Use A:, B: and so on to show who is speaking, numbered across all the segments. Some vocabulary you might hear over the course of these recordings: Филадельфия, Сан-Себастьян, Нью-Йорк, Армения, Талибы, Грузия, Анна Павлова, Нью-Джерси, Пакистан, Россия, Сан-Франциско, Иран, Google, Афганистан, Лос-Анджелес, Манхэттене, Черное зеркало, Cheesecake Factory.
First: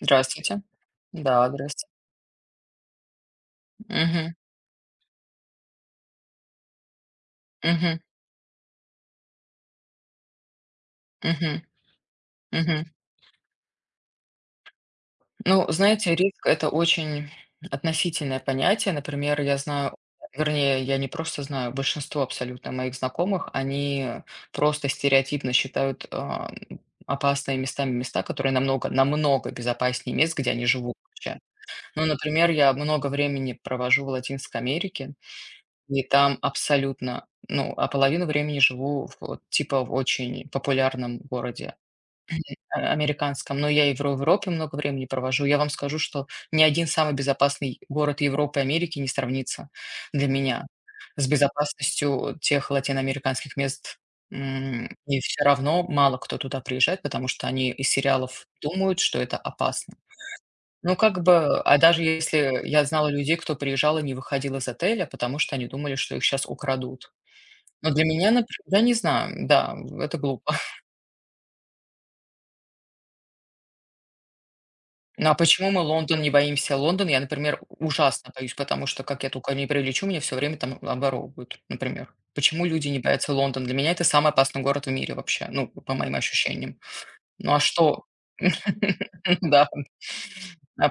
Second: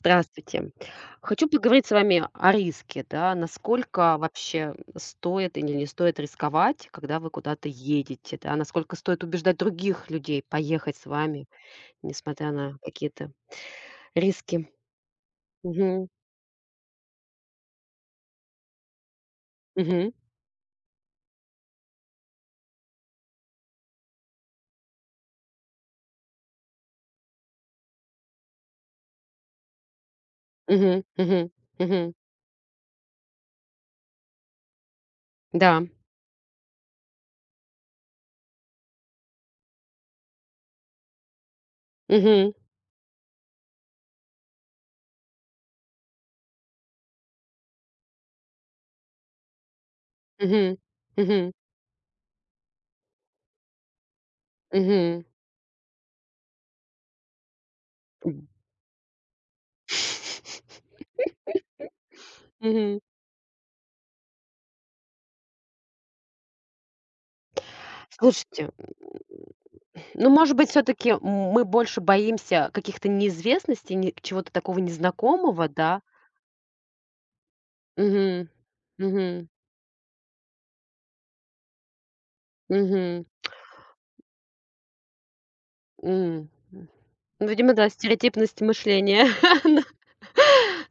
A: Здравствуйте.
B: Хочу
A: Да,
B: поговорить
A: здравствуйте.
B: с вами о риске, да. Насколько
A: Мгм.
B: вообще стоит или не стоит рисковать, когда вы куда-то
A: Мгм.
B: едете, да? Насколько стоит убеждать других людей поехать с вами,
A: Мгм.
B: несмотря на
A: Мгм.
B: какие-то риски?
A: Ну,
B: Мгм.
A: знаете, риск- это очень относительное понятие. Например, я знаю,
B: Мгм.
A: вернее, я не просто знаю, большинство абсолютно моих знакомых, они просто стереотипно считают, опасными местами места, которые намного намного безопаснее мест, где они живут
B: Мгм.
A: вообще.
B: Мгм.
A: Ну,
B: Мгм.
A: например, я много времени провожу в Латинской Америке.
B: Да.
A: И там абсолютно, ну, половину времени живу в вот типа в очень популярном городе,
B: Мгм.
A: американском, но я в Европе много времени провожу. Я вам скажу, что ни один самый безопасный город Европы и Америки не сравнится для меня
B: Мгм.
A: с
B: Мгм.
A: безопасностью тех латиноамериканских мест. И
B: Мгм.
A: все равно мало кто туда приезжает, потому что они из
B: Мгм.
A: сериалов думают, что это опасно. Ну, как бы, даже если я
B: Мгм.
A: знала людей, кто приезжал и не выходил из отеля, потому что они думали, что их сейчас украдут. Но для меня, например,
B: Слушайте.
A: я не знаю, да, это
B: Ну,
A: глупо.
B: может быть, все таки мы больше боимся каких-то неизвестностей, не чего-то такого
A: Ну, а
B: незнакомого,
A: почему мы
B: да?
A: Лондон не боимся? Лондон я, например, ужасно
B: Мгм.
A: боюсь, потому что как я
B: Мгм.
A: только не прилечу, меня все время там оборовывают, например. Почему люди не
B: Мгм.
A: боятся Лондон? Для меня это самый опасный город в мире вообще, ну, по моим ощущениям.
B: М. Ну,
A: Ну, а
B: видимо, да,
A: что?
B: стереотипность мышления
A: Да,
B: она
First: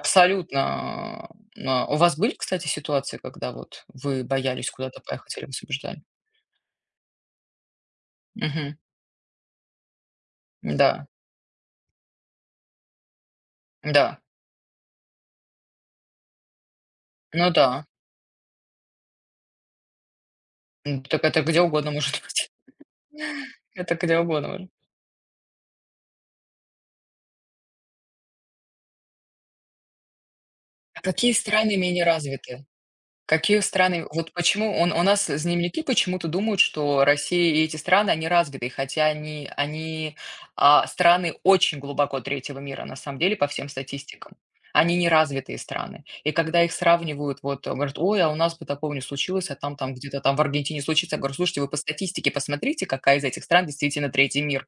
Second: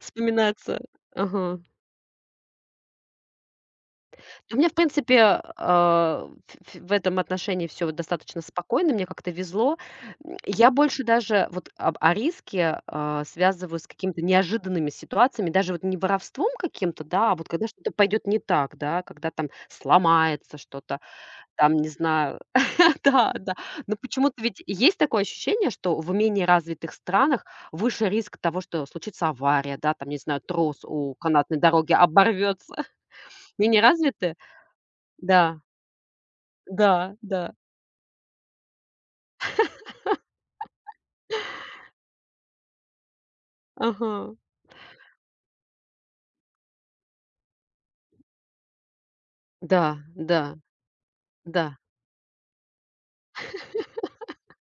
B: вспоминается. Ага.
A: У вас были, кстати, ситуации, когда вот вы
B: У меня,
A: боялись
B: в
A: куда-то
B: принципе,
A: поехать или вас убеждали?
B: в этом отношении все достаточно
A: Мгм.
B: спокойно, мне как-то везло. Я больше
A: Да,
B: даже вот об о риске, связываю с
A: да.
B: какими-то неожиданными ситуациями, даже вот не воровством каким-то, да, а вот
A: Ну
B: когда
A: да.
B: что-то пойдет не так, да, когда там сломается что-то,
A: Так это где
B: там, не
A: угодно может
B: знаю.
A: быть.
B: Да, да.
A: Это
B: Но
A: где
B: почему-то ведь
A: угодно.
B: есть такое ощущение, что в менее развитых странах выше риск того, что случится авария, да, там, не знаю, трос у
A: Какие
B: канатной
A: страны
B: дороги
A: менее развиты?
B: оборвется.
A: Какие
B: Менее
A: страны вот
B: развитые?
A: почему он у нас
B: Да.
A: земляки почему-то думают, что
B: Да, да.
A: Россия и эти страны, они развиты, хотя они страны очень глубоко третьего мира, на самом деле, по всем
B: Ага.
A: статистикам. Они не развитые страны. И когда их сравнивают, вот, говорят: "Ой, а у нас бы такого не случилось, а там
B: Да,
A: где-то там
B: да,
A: в Аргентине случится". Я говорю: "Слушайте,
B: да.
A: вы по статистике посмотрите, какая из этих стран действительно третий мир".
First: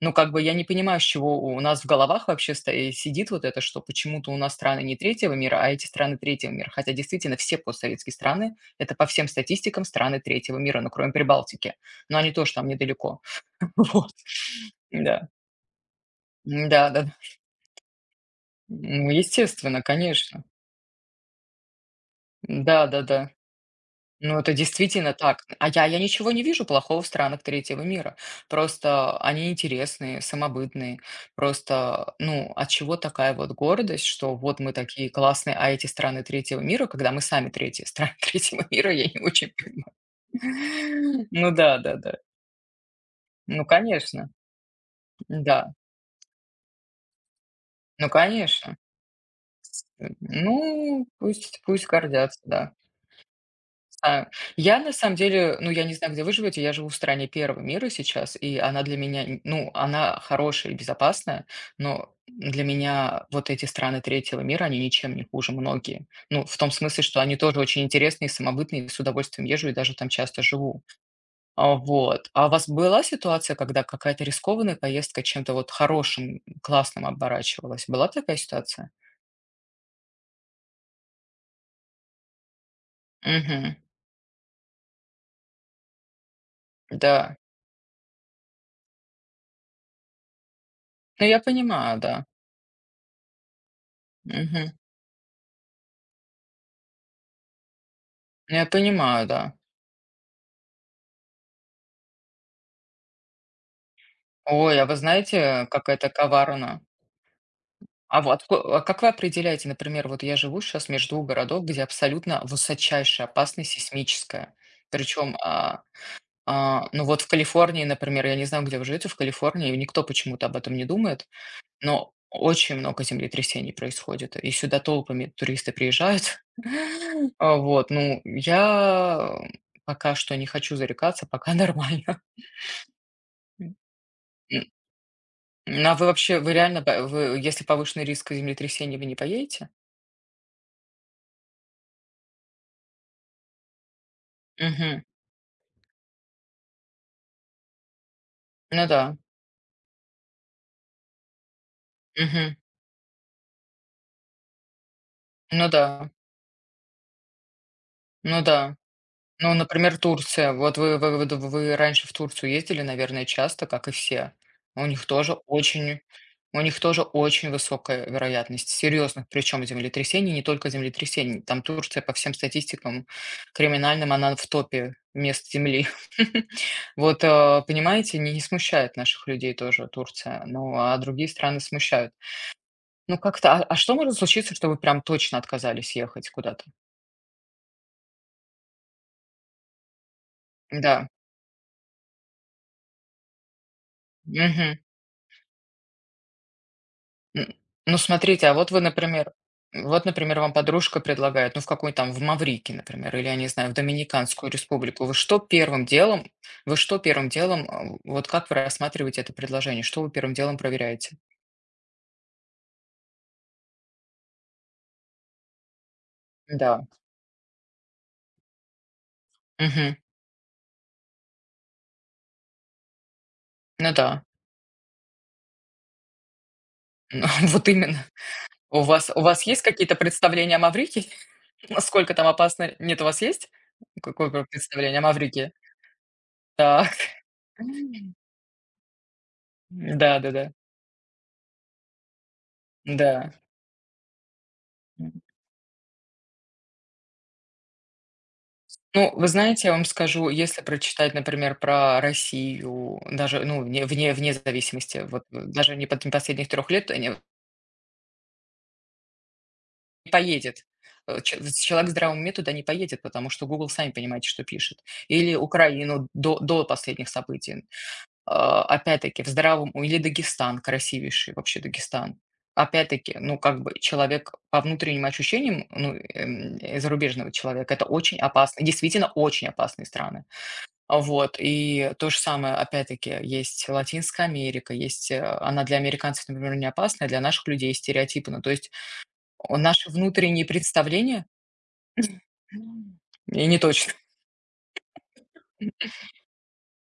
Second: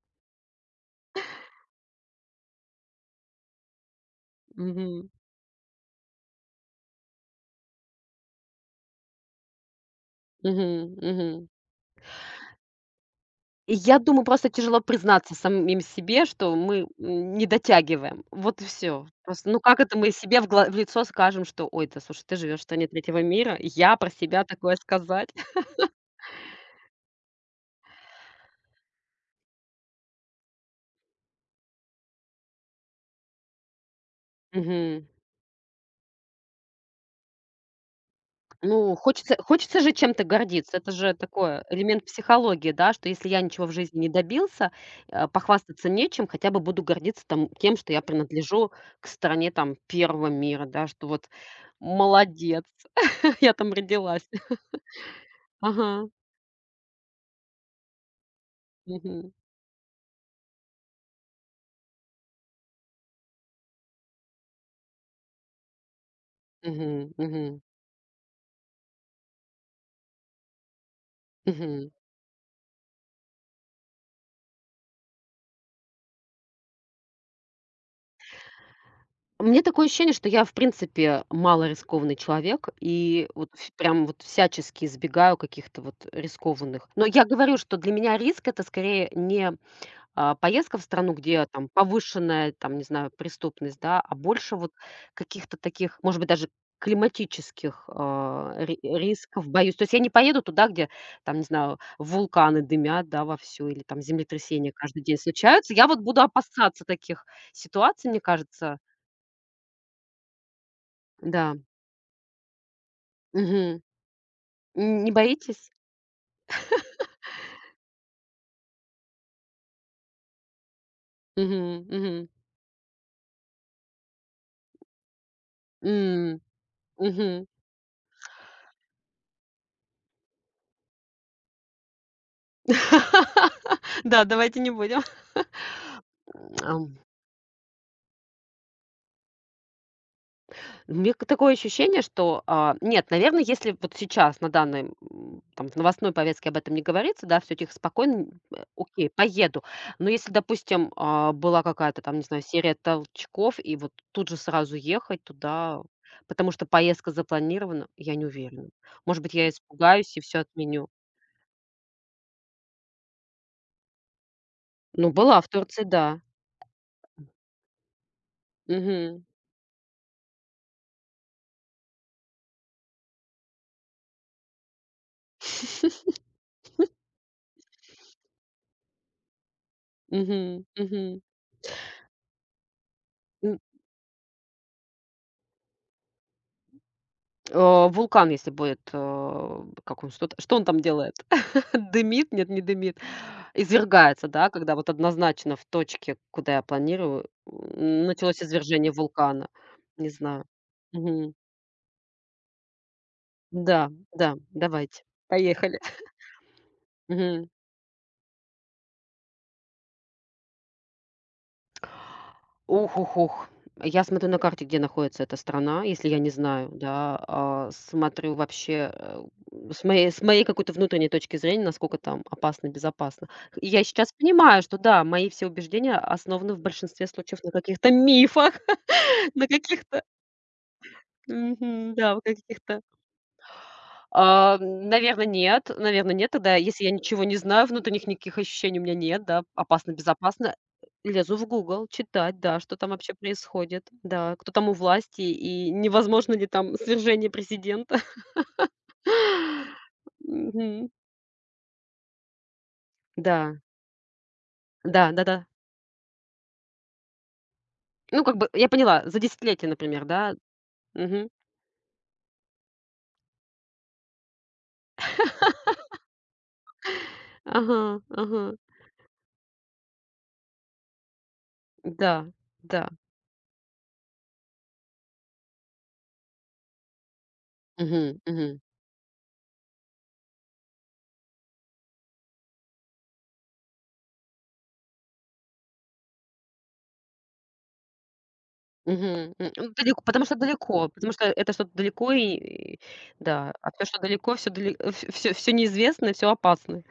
A: Ну, как бы я не понимаю, с чего у нас в головах вообще сидит вот это, что почему-то у нас страны не
B: Мгм.
A: третьего мира, а эти страны третьего мира. Хотя действительно все постсоветские страны – это по всем статистикам страны третьего мира, ну,
B: Мгм.
A: кроме
B: Мгм.
A: Прибалтики. Но они тоже там недалеко.
B: И я
A: Вот.
B: думаю, просто тяжело
A: Да.
B: признаться самим себе, что
A: Да,
B: мы,
A: да, да.
B: не дотягиваем. Вот и всё.
A: Ну,
B: Просто, ну, как
A: естественно,
B: это мы себе
A: конечно.
B: в лицо скажем, что: "Ой, да слушай, ты живешь в
A: Да,
B: стране
A: да, да.
B: третьего мира". Я про
A: Ну,
B: себя
A: это
B: такое
A: действительно
B: сказать?
A: так. Я ничего не вижу плохого в странах третьего мира. Просто они интересные, самобытные. Просто, ну, от чего такая вот гордость, что вот мы
B: Мгм.
A: такие классные, а эти страны третьего мира, когда мы сами третьи страны третьего мира,
B: Ну,
A: я не
B: хочется
A: очень...
B: хочется же чем-то гордиться. Это же
A: Ну
B: такой
A: да, да,
B: элемент
A: да.
B: психологии, да, что если я
A: Ну,
B: ничего в жизни не
A: конечно,
B: добился,
A: да.
B: похвастаться нечем, хотя бы буду гордиться там тем, что я
A: Ну,
B: принадлежу
A: конечно.
B: к стране там первого мира, да, что
A: Ну,
B: вот
A: пусть, пусть гордятся,
B: молодец,
A: да.
B: я там родилась.
A: А, я на самом деле, ну, я
B: Ага.
A: не знаю, где вы живете, я живу в стране первого мира сейчас, и она для меня,
B: Мгм.
A: ну, она хорошая и безопасная, но для меня вот эти страны третьего мира, они ничем не хуже многие. Ну, в том смысле,
B: Мгм.
A: что они тоже
B: Мгм.
A: очень интересные, самобытные, с удовольствием езжу и даже там часто живу.
B: Мгм.
A: Вот. А у вас была ситуация, когда какая-то рискованная поездка чем-то вот хорошим, классным оборачивалась? Была такая ситуация?
B: Мне такое ощущение, что я, в принципе, мало рискованный человек и вот ф
A: Угу.
B: прям вот всячески избегаю каких-то вот рискованных. Но я
A: Да.
B: говорю, что для меня риск — это скорее не. Поездка в страну,
A: Ну, я
B: где там
A: понимаю, да.
B: повышенная, там, не знаю, преступность, да, а больше вот
A: Угу.
B: каких-то таких, может быть, даже климатических,
A: Я
B: ри
A: понимаю,
B: рисков
A: да.
B: боюсь. То есть я не поеду туда, где там, не знаю, вулканы дымят, да, вовсю или там землетрясения
A: Ой, а вы
B: каждый день
A: знаете,
B: случаются. Я
A: как
B: вот
A: это
B: буду
A: коварно?
B: опасаться таких ситуаций, мне
A: А вот ко-
B: кажется.
A: а как вы определяете, например, вот я живу сейчас между двух
B: Да.
A: городов, где абсолютно высочайшая опасность
B: Мгм.
A: сейсмическая.
B: Н не
A: Причем,
B: боитесь?
A: а, а, ну вот в Калифорнии, например, я не знаю, где вы живете, в Калифорнии никто почему-то об этом не думает,
B: Мгм,
A: но
B: мгм.
A: очень много землетрясений происходит, и сюда толпами туристы приезжают.
B: М, мгм.
A: Вот, ну, я пока что не хочу зарекаться, пока нормально.
B: Да, давайте не будем.
A: Ну, а вы вообще, вы реально,
B: Ам.
A: п вы если повышенный риск землетрясения, вы не поедете?
B: У меня к такое ощущение, что, нет, наверное, если вот сейчас на данный,
A: Мгм.
B: там, в новостной повестке об этом не говорится, да, всё тихо, спокойно,
A: Ну
B: окей,
A: да.
B: поеду. Но если, допустим, была какая-то там, не знаю,
A: Мгм.
B: серия толчков, и вот тут же сразу ехать
A: Ну
B: туда,
A: да.
B: потому что поездка запланирована, я не
A: Ну
B: уверена.
A: да.
B: Может быть, я
A: Ну, например,
B: испугаюсь и все
A: Турция. Вот
B: отменю.
A: вы раньше в Турцию ездили, наверное, часто, как и все. У них
B: Ну,
A: тоже
B: была в Турции,
A: очень
B: да.
A: у них тоже очень высокая вероятность
B: Угу.
A: серьезных, причем землетрясений, не только землетрясений. Там Турция по всем статистикам криминальным, она в топе мест Земли. Вот, понимаете, не смущает наших людей тоже Турция,
B: Угу.
A: ну, а
B: Угу.
A: другие страны смущают. Ну, как-то, что может случиться, что вы прям точно отказались ехать куда-то?
B: Вулкан, если будет, как он, что он там
A: Да.
B: делает? Дымит? Нет, не дымит. Извергается, да, когда
A: Мгм.
B: вот однозначно в точке, куда я планирую,
A: Н Ну,
B: началось
A: смотрите, а вот вы,
B: извержение
A: например
B: вулкана.
A: вот,
B: Не
A: например,
B: знаю.
A: вам подружка
B: Мгм.
A: предлагает, ну, в какой там, в Маврикий, например, или, я не знаю, в
B: Да, да,
A: Доминиканскую
B: давайте.
A: Республику.
B: Поехали.
A: Вы что первым
B: Мгм.
A: делом, вот как вы рассматриваете это предложение? Что вы первым делом проверяете?
B: Ух, ух, ух. Я смотрю на карте, где находится эта страна, если я не знаю,
A: Да.
B: да, смотрю вообще, с
A: Мгм.
B: моей с моей какой-то внутренней точки зрения, насколько там опасно, безопасно. И я
A: Ну
B: сейчас
A: да.
B: понимаю, что да, мои все убеждения основаны в большинстве
A: Ну,
B: случаев на
A: вот
B: каких-то
A: именно.
B: мифах,
A: У вас
B: на
A: есть какие-то
B: каких-то,
A: представления о Маврикии? Насколько
B: да, в
A: там опасно?
B: каких-то,
A: Нет, у вас есть какое представление о
B: наверно,
A: Маврикии?
B: нет. Наверное, нет. Тогда, если я
A: Так.
B: ничего не знаю, внутренних никаких ощущений у меня нет, да,
A: Да-да-да.
B: опасно-безопасно. Лезу в Google, читать, да, что там
A: Да,
B: вообще
A: да.
B: происходит, да, кто там у
A: Да.
B: власти и невозможно ли там свержение президента.
A: Ну, вы знаете, я вам скажу, если
B: Мгм.
A: прочитать, например, про Россию, даже,
B: Да,
A: ну, вне зависимости,
B: да,
A: вот,
B: да-да.
A: даже не последних 3 лет, не
B: Ну, как бы я поняла, за десятилетие, например,
A: не
B: да.
A: поедет. Э,
B: Мгм.
A: че з Человек с здравым уме туда не поедет, потому что Google сами понимаете, что пишет. Или Украину до последних событий.
B: Ага, ага.
A: Опять-таки, в здравом у или Дагестан, красивейший вообще Дагестан.
B: Да, да.
A: Опять-таки, ну, как бы человек по внутренним ощущениям, ну, зарубежного человека, это очень
B: Мгм, мгм.
A: опасно, действительно очень опасные страны. Вот, и то же самое, опять-таки, есть Латинская Америка, есть, она для американцев, например, не опасна, а для наших людей стереотипна. То есть,
B: Мгм, ну,
A: наши внутренние
B: далеко, потому
A: представления.
B: что это что-то далеко и,
A: М. и
B: да,
A: не
B: а все
A: точно.
B: что далеко, все далеко, все все всё всё неизвестно, всё опасно.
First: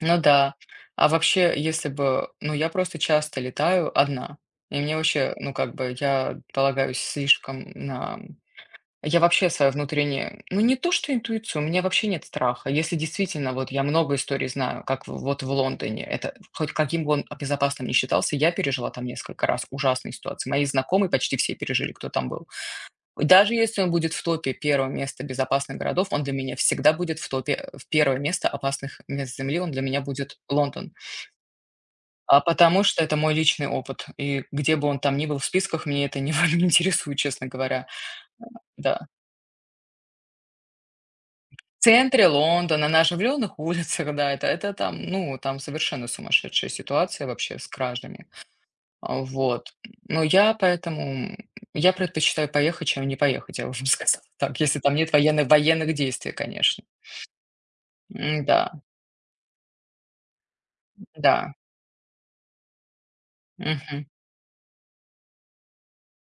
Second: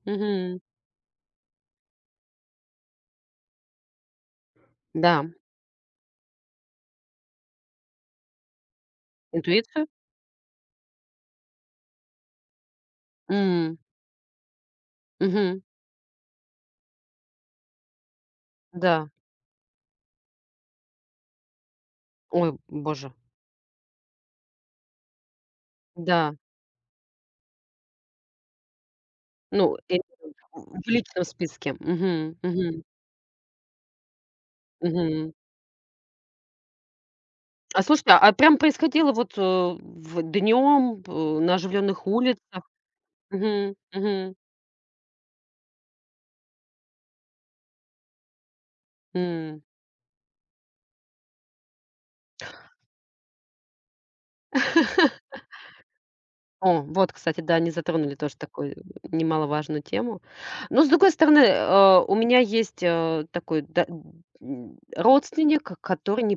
A: Ну да.
B: Мгм.
A: А вообще, если бы ну, я просто часто летаю одна, и мне
B: Да,
A: вообще, ну, как бы я полагаюсь слишком на... Я вообще свою
B: интуицию?
A: внутреннюю, ну, не то что интуицию, у меня вообще нет страха. Если действительно, вот
B: М,
A: я много историй знаю, как вот в
B: мгм,
A: Лондоне, это хоть каким бы он безопасным ни считался, я пережила там
B: да.
A: несколько раз ужасные ситуации. Мои знакомые почти все пережили, кто там был.
B: Ой, боже,
A: И даже если он будет в топе первого места безопасных городов, он для
B: да.
A: меня всегда будет в топе в первое место опасных мест Земли, он
B: Ну,
A: для меня будет
B: в
A: Лондон.
B: личном списке. Мгм,
A: А
B: мгм,
A: потому что это мой личный опыт. И где бы он там ни
B: мгм.
A: был в списках, мне это не, не интересует, честно
B: А
A: говоря.
B: слушай, а прям
A: Да.
B: происходило вот, днем на
A: В
B: оживленных
A: центре
B: улицах?
A: Лондона, на оживленных
B: Мгм,
A: улицах, да,
B: мгм,
A: это там, ну, там совершенно сумасшедшая ситуация вообще с кражами.
B: м.
A: Вот. Но я поэтому, я предпочитаю поехать, чем не поехать, я уже сказала. Так, если там нет военных действий,
B: О,
A: конечно.
B: вот, кстати, да, они затронули тоже
A: М, да,
B: такую немаловажную тему. Но, с другой стороны,
A: да,
B: у меня есть, такой
A: мгм,
B: родственник, который не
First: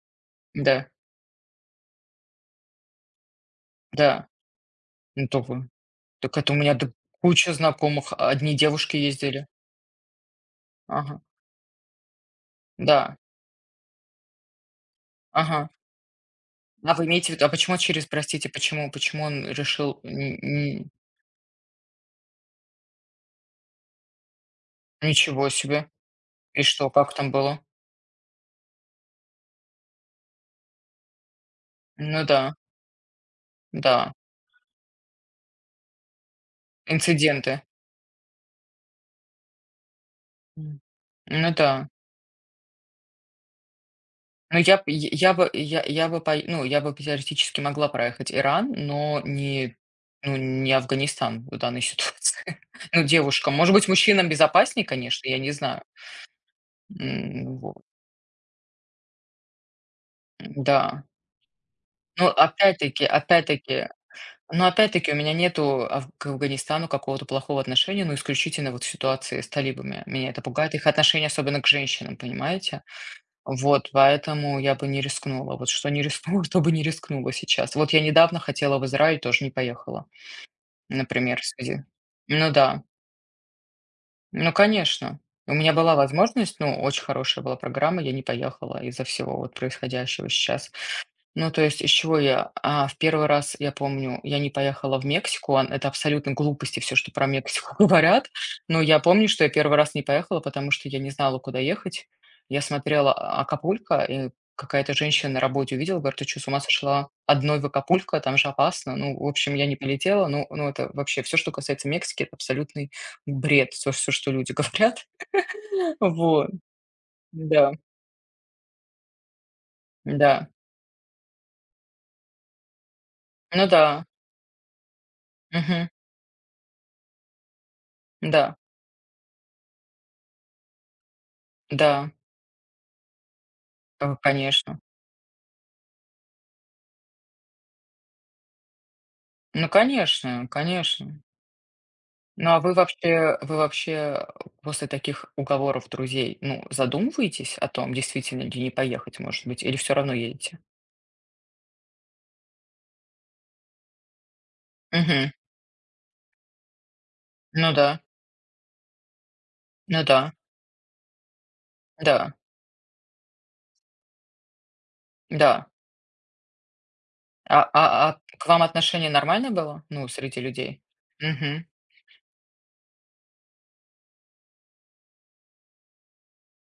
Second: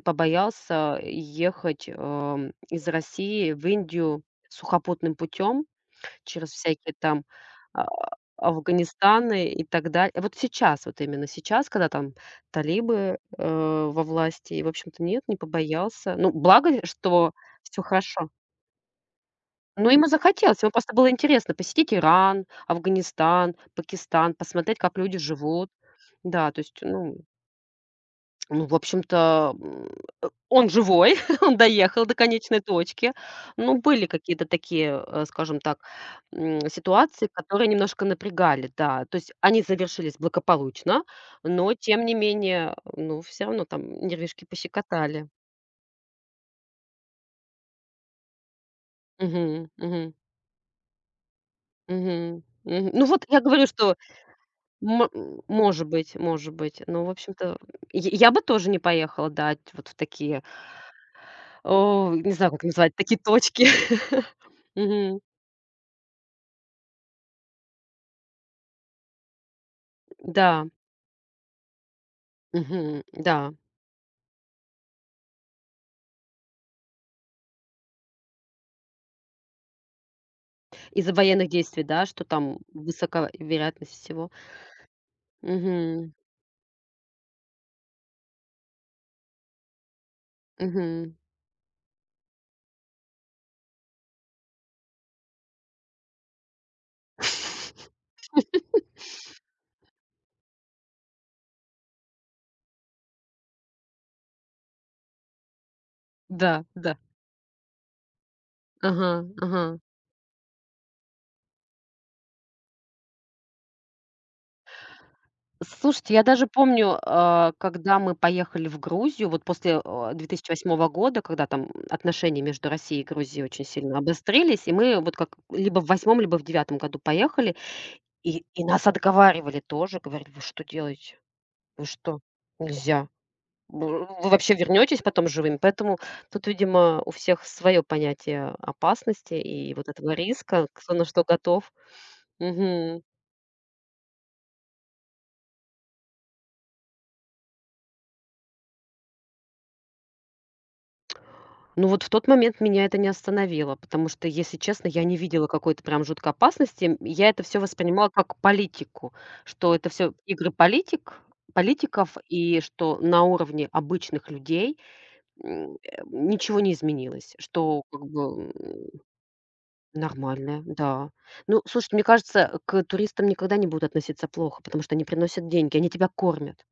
A: да,
B: побоялся ехать, из России в Индию
A: да.
B: сухопутным
A: Ну, то
B: путем
A: вы-. Так
B: через
A: это у меня д-
B: всякие там,
A: Куча
B: а,
A: знакомых, одни девушки ездили.
B: Афганистаны и так далее. Вот сейчас, вот
A: Ага,
B: именно сейчас, когда там
A: да,
B: талибы, во власти, и, в общем-то, нет, не
A: ага.
B: побоялся. Ну, благо,
A: А вы
B: что
A: имеете в виду, а почему
B: все
A: через,
B: хорошо.
A: простите, почему, почему он
B: Ну,
A: решил,
B: ему
A: н-.
B: захотелось, ему
A: н-
B: просто было интересно посетить Иран, Афганистан, Пакистан, посмотреть, как люди
A: Ничего
B: живут.
A: себе.
B: Да, то
A: И
B: есть,
A: что, как
B: ну
A: там было?
B: ну, в общем-то, он живой, он доехал до
A: Ну да,
B: конечной точки. Ну, были
A: да,
B: какие-то такие, скажем так, ситуации,
A: инциденты.
B: которые немножко напрягали, да. То есть они завершились
A: М.
B: благополучно,
A: Ну
B: но
A: да.
B: тем не менее, ну, все равно там нервишки
A: Ну, я б
B: пощекотали.
A: я бы пой ну, я бы теоретически могла проехать Иран, но
B: Мгм,
A: не...
B: мгм,
A: ну, не Афганистан в данной
B: мгм,
A: ситуации.
B: мгм.
A: Ну,
B: Ну, вот я
A: девушкам.
B: говорю,
A: Может быть,
B: что.
A: мужчинам безопаснее, конечно, я не знаю.
B: Может быть, может быть. Но, в
A: М,
B: общем-то,
A: во
B: я бы тоже не поехала, да, вот в такие,
A: да. Ну
B: не знаю, как назвать,
A: опять-таки
B: такие точки.
A: опять-таки но опять-таки у
B: Мгм.
A: меня нету аф к Афганистану какого-то плохого отношения, но исключительно вот в ситуации с талибами. Меня это
B: Да,
A: пугает, их отношение особенно к женщинам, понимаете?
B: мгм, да.
A: Вот, поэтому я бы не рискнула. Вот что не рискнула, то бы не рискнула сейчас. Вот я недавно хотела в Израиль, тоже не поехала,
B: Из-за
A: например, в
B: военных действий,
A: связи...
B: да, что
A: Ну
B: там
A: да,
B: высока вероятность всего.
A: ну конечно. У меня была
B: Мгм,
A: возможность, ну, очень хорошая была программа, я не поехала из-за всего вот происходящего сейчас.
B: мгм.
A: Ну, то есть, из чего я? В первый раз, я помню, я не поехала в Мексику. Ан это абсолютно глупости, все, что про Мексику говорят. Но я помню, что я первый раз не поехала, потому что я не знала, куда ехать. Я смотрела Акапулько, и какая-то женщина на работе увидела, говорит: "Ты чё, с ума
B: Да, да.
A: сошла? Одной в Акапулько? Там же опасно".
B: Ага,
A: Ну, в общем,
B: ага.
A: я не полетела. Ну, ну, это вообще все, что касается Мексики - это абсолютный бред, все, что люди говорят.
B: Слушайте, я даже
A: Вот.
B: помню,
A: Да,
B: когда мы поехали в Грузию, вот после,
A: да.
B: 2008 года, когда там отношения между Россией и Грузией очень
A: Ну
B: сильно
A: да.
B: обострились, и мы вот как либо в
A: Мгм.
B: восьмом, либо в девятом году поехали, и
A: Да,
B: и нас отговаривали тоже, говорили: "Вы что делаете? Вы
A: да,
B: что? Нельзя. Вы вы вообще
A: конечно.
B: вернетесь потом живыми?" Поэтому тут, видимо, у всех свое понятие опасности
A: Ну,
B: и вот этого
A: конечно,
B: риска, кто на
A: конечно.
B: что готов.
A: Вы вообще после таких уговоров друзей, ну, задумываетесь о том, действительно ли не поехать, может быть, или все равно едете?
B: Ну, вот в тот момент меня это не остановило, потому что, если честно, я не
A: Угу.
B: видела какой-то прям жуткой опасности. Я это все
A: Ну да,
B: воспринимала как политику, что это
A: ну
B: все
A: да,
B: игры политиков
A: да,
B: и что на уровне обычных людей,
A: да.
B: ничего не изменилось, что как
A: А к
B: бы,
A: вам отношение нормальное было, ну, среди
B: нормально,
A: людей?
B: да. Ну,
A: Угу.
B: слушай, мне кажется, к туристам никогда не будут относиться плохо, потому что они приносят деньги, они тебя кормят.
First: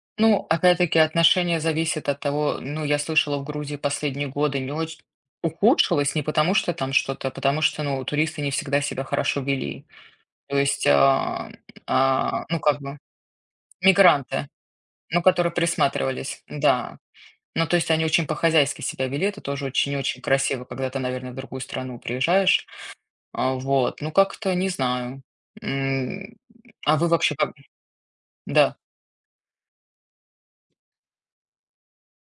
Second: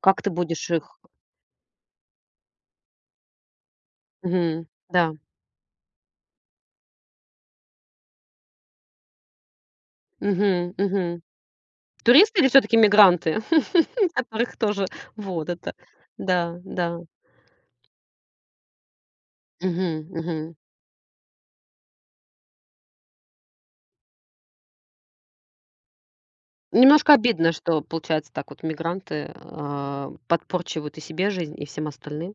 B: Как ты
A: Ну,
B: будешь их.
A: опять-таки, отношение зависит от того, ну, я слышала, в Грузии последние годы
B: Мгм.
A: не очень
B: Да.
A: ухудшилось не потому, что там что-то, а потому что, ну, туристы не всегда себя хорошо вели. То есть,
B: Мгм. Туристы или
A: ну,
B: все таки
A: как бы
B: мигранты,
A: мигранты,
B: которых тоже
A: ну,
B: вот
A: которые
B: это.
A: присматривались,
B: Да,
A: да.
B: да.
A: Ну, то есть они очень по-хозяйски себя вели, это тоже очень и
B: Мгм,
A: очень
B: мгм.
A: красиво, когда ты, наверное, в другую страну приезжаешь. Вот, ну, как-то не знаю. М, а вы
B: Немножко
A: вообще
B: обидно,
A: как?
B: что, получается, так вот
A: Да.
B: мигранты, подпорчивают и себе жизнь, и всем остальным.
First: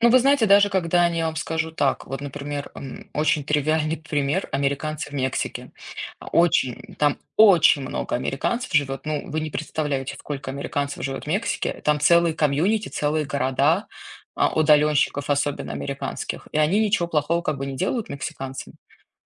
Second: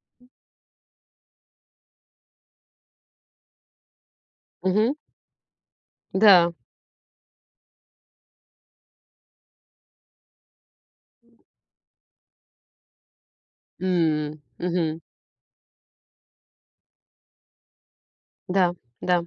A: Ну, вы знаете, даже когда они вам скажу, так, вот, например, очень тривиальный пример -
B: Мгм.
A: американцы в Мексике.
B: Да.
A: Очень, там очень много американцев живет, ну, вы не представляете, сколько американцев живет в Мексике. Там целые комьюнити, целые города
B: М. Мгм.
A: удаленщиков, особенно американских. И они ничего плохого как бы не делают
B: Да,
A: мексиканцам.
B: да,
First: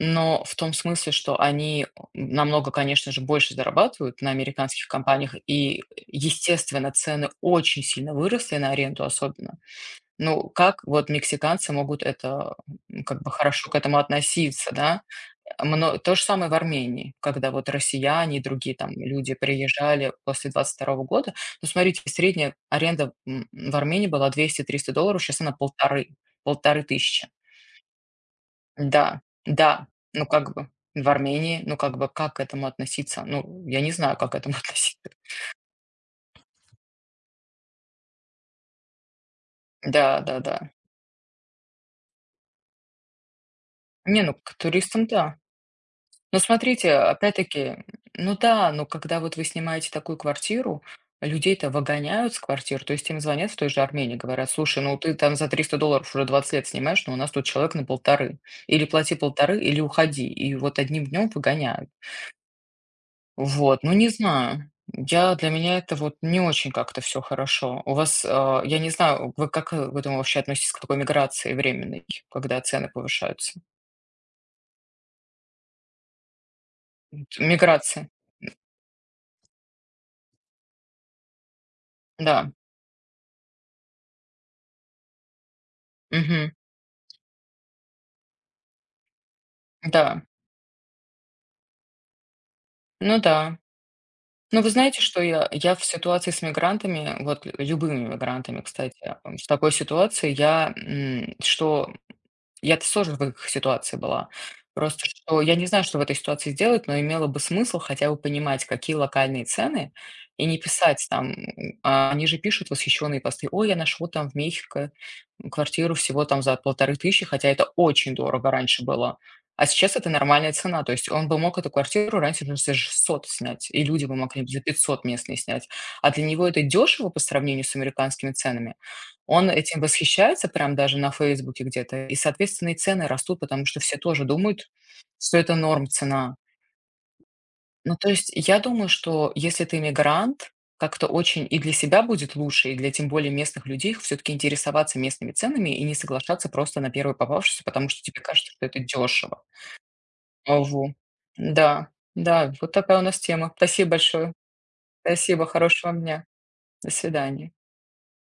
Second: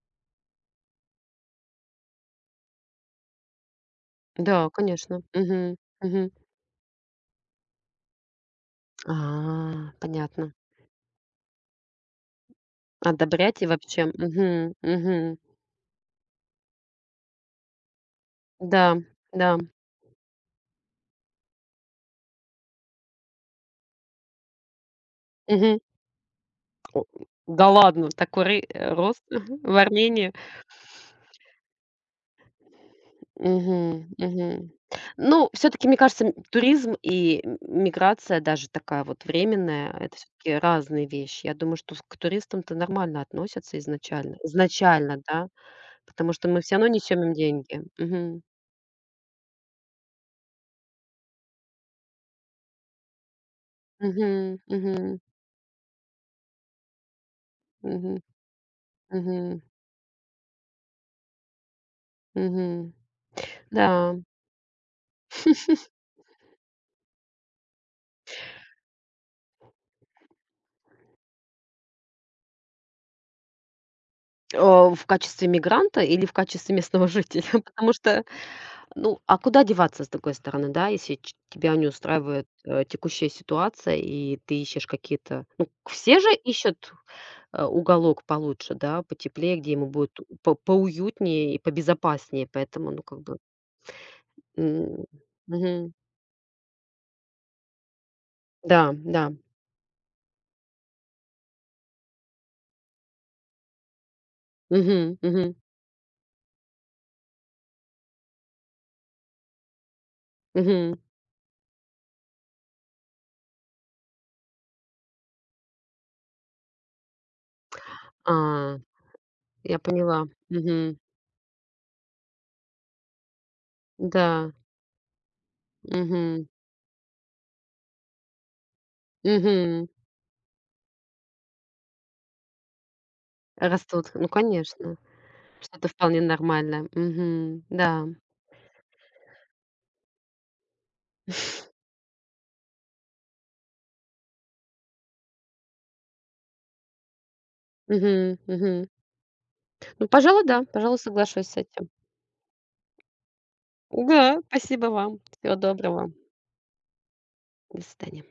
A: Но в том смысле, что они намного, конечно же, больше зарабатывают на
B: да,
A: американских
B: конечно.
A: компаниях,
B: Мгм,
A: и,
B: мгм.
A: естественно, цены очень сильно выросли на аренду особенно.
B: А,
A: Ну,
B: понятно.
A: как вот мексиканцы могут это, как бы
B: Одобрять и
A: хорошо к этому
B: вообще.
A: относиться,
B: Мгм,
A: да?
B: мгм.
A: Мно То же самое в Армении, когда вот россияне и другие там
B: Да,
A: люди
B: да.
A: приезжали после 2022 года. Ну, смотрите, средняя аренда, в Армении была 200-300 долларов, сейчас она
B: Мгм.
A: полторы-полторы
B: О,
A: тысячи.
B: да ладно, такой ры
A: Да,
B: рост в
A: да, ну,
B: Армении?
A: как бы в Армении, ну, как бы как к этому относиться? Ну, я не
B: Мгм,
A: знаю, как к этому
B: мгм.
A: относиться.
B: Ну, все таки мне кажется, туризм и миграция, даже такая вот временная, это все таки
A: Да-да-да.
B: разные вещи. Я думаю, что с к туристам-то нормально относятся
A: Не, ну,
B: изначально.
A: к туристам
B: Изначально,
A: да.
B: да, потому
A: Ну,
B: что мы все равно
A: смотрите,
B: несем им
A: опять-таки,
B: деньги.
A: ну
B: Мгм.
A: да, но когда вот вы снимаете такую квартиру, людей-то выгоняют с квартир, то есть им звонят в той же Армении,
B: Мгм,
A: говорят: слушай, ну ты
B: мгм,
A: там за 300 долларов уже 20 лет снимаешь, но у нас тут человек на
B: мгм,
A: полторы. Или плати полторы,
B: мгм,
A: или уходи. И вот одним днем выгоняют.
B: мгм.
A: Вот, ну не
B: Да.
A: знаю. Для меня это вот не очень как-то все хорошо. У вас, я не знаю, вы как к этому вообще относитесь, к такой миграции временной, когда цены повышаются?
B: Э, в качестве мигранта или в качестве местного жителя? Потому
A: Миграция,
B: что. Ну, а куда деваться, с другой стороны, да, если тебя не устраивает,
A: да.
B: текущая ситуация, и ты ищешь какие-то. Ну, все же
A: Мгм.
B: ищут, уголок получше, да, потеплее, где ему будет
A: Да.
B: поуютнее и побезопаснее, поэтому, ну,
A: Ну
B: как бы.
A: да. Ну, вы знаете,
B: м,
A: что я в
B: мгм.
A: ситуации с мигрантами, вот любыми мигрантами,
B: Да,
A: кстати,
B: да.
A: в такой ситуации я, м, что я тоже в их ситуации была. Просто
B: Мгм,
A: что
B: мгм,
A: я не знаю, что в этой ситуации сделать, но имело бы смысл хотя бы понимать, какие локальные цены, и не
B: мгм.
A: писать там, они же пишут восхищенные посты: "Ой, я нашел там в Мехико квартиру всего там за 1500, хотя это очень
B: А,
A: дорого раньше было. А
B: я
A: сейчас это
B: поняла.
A: нормальная цена". То
B: Мгм.
A: есть он бы мог эту квартиру раньше даже за 600 снять, и люди бы могли
B: Да.
A: за 500 местные снять. А для
B: Мгм,
A: него это дешево по сравнению с американскими ценами. Он этим
B: мгм.
A: восхищается, прям даже на "Фейсбуке" где-то, и, соответственно, и цены растут, потому что все
B: Растут,
A: тоже
B: ну,
A: думают,
B: конечно.
A: что это
B: Что-то
A: норм
B: вполне
A: цена.
B: нормально. Мгм,
A: Ну,
B: да.
A: то есть я думаю, что если ты мигрант, как-то очень и для себя будет лучше, и для тем более местных людей все-таки интересоваться местными ценами и не соглашаться просто на первую попавшуюся, потому что тебе
B: Мгм,
A: кажется, что это
B: мгм.
A: дешево.
B: Ну, пожалуй, да,
A: Аву.
B: пожалуй, соглашусь с этим.
A: Да, да, вот такая у нас тема. Спасибо большое.
B: Да, спасибо вам.
A: Спасибо,
B: Всего
A: хорошего вам
B: доброго.
A: дня. До свидания.
B: До свидания.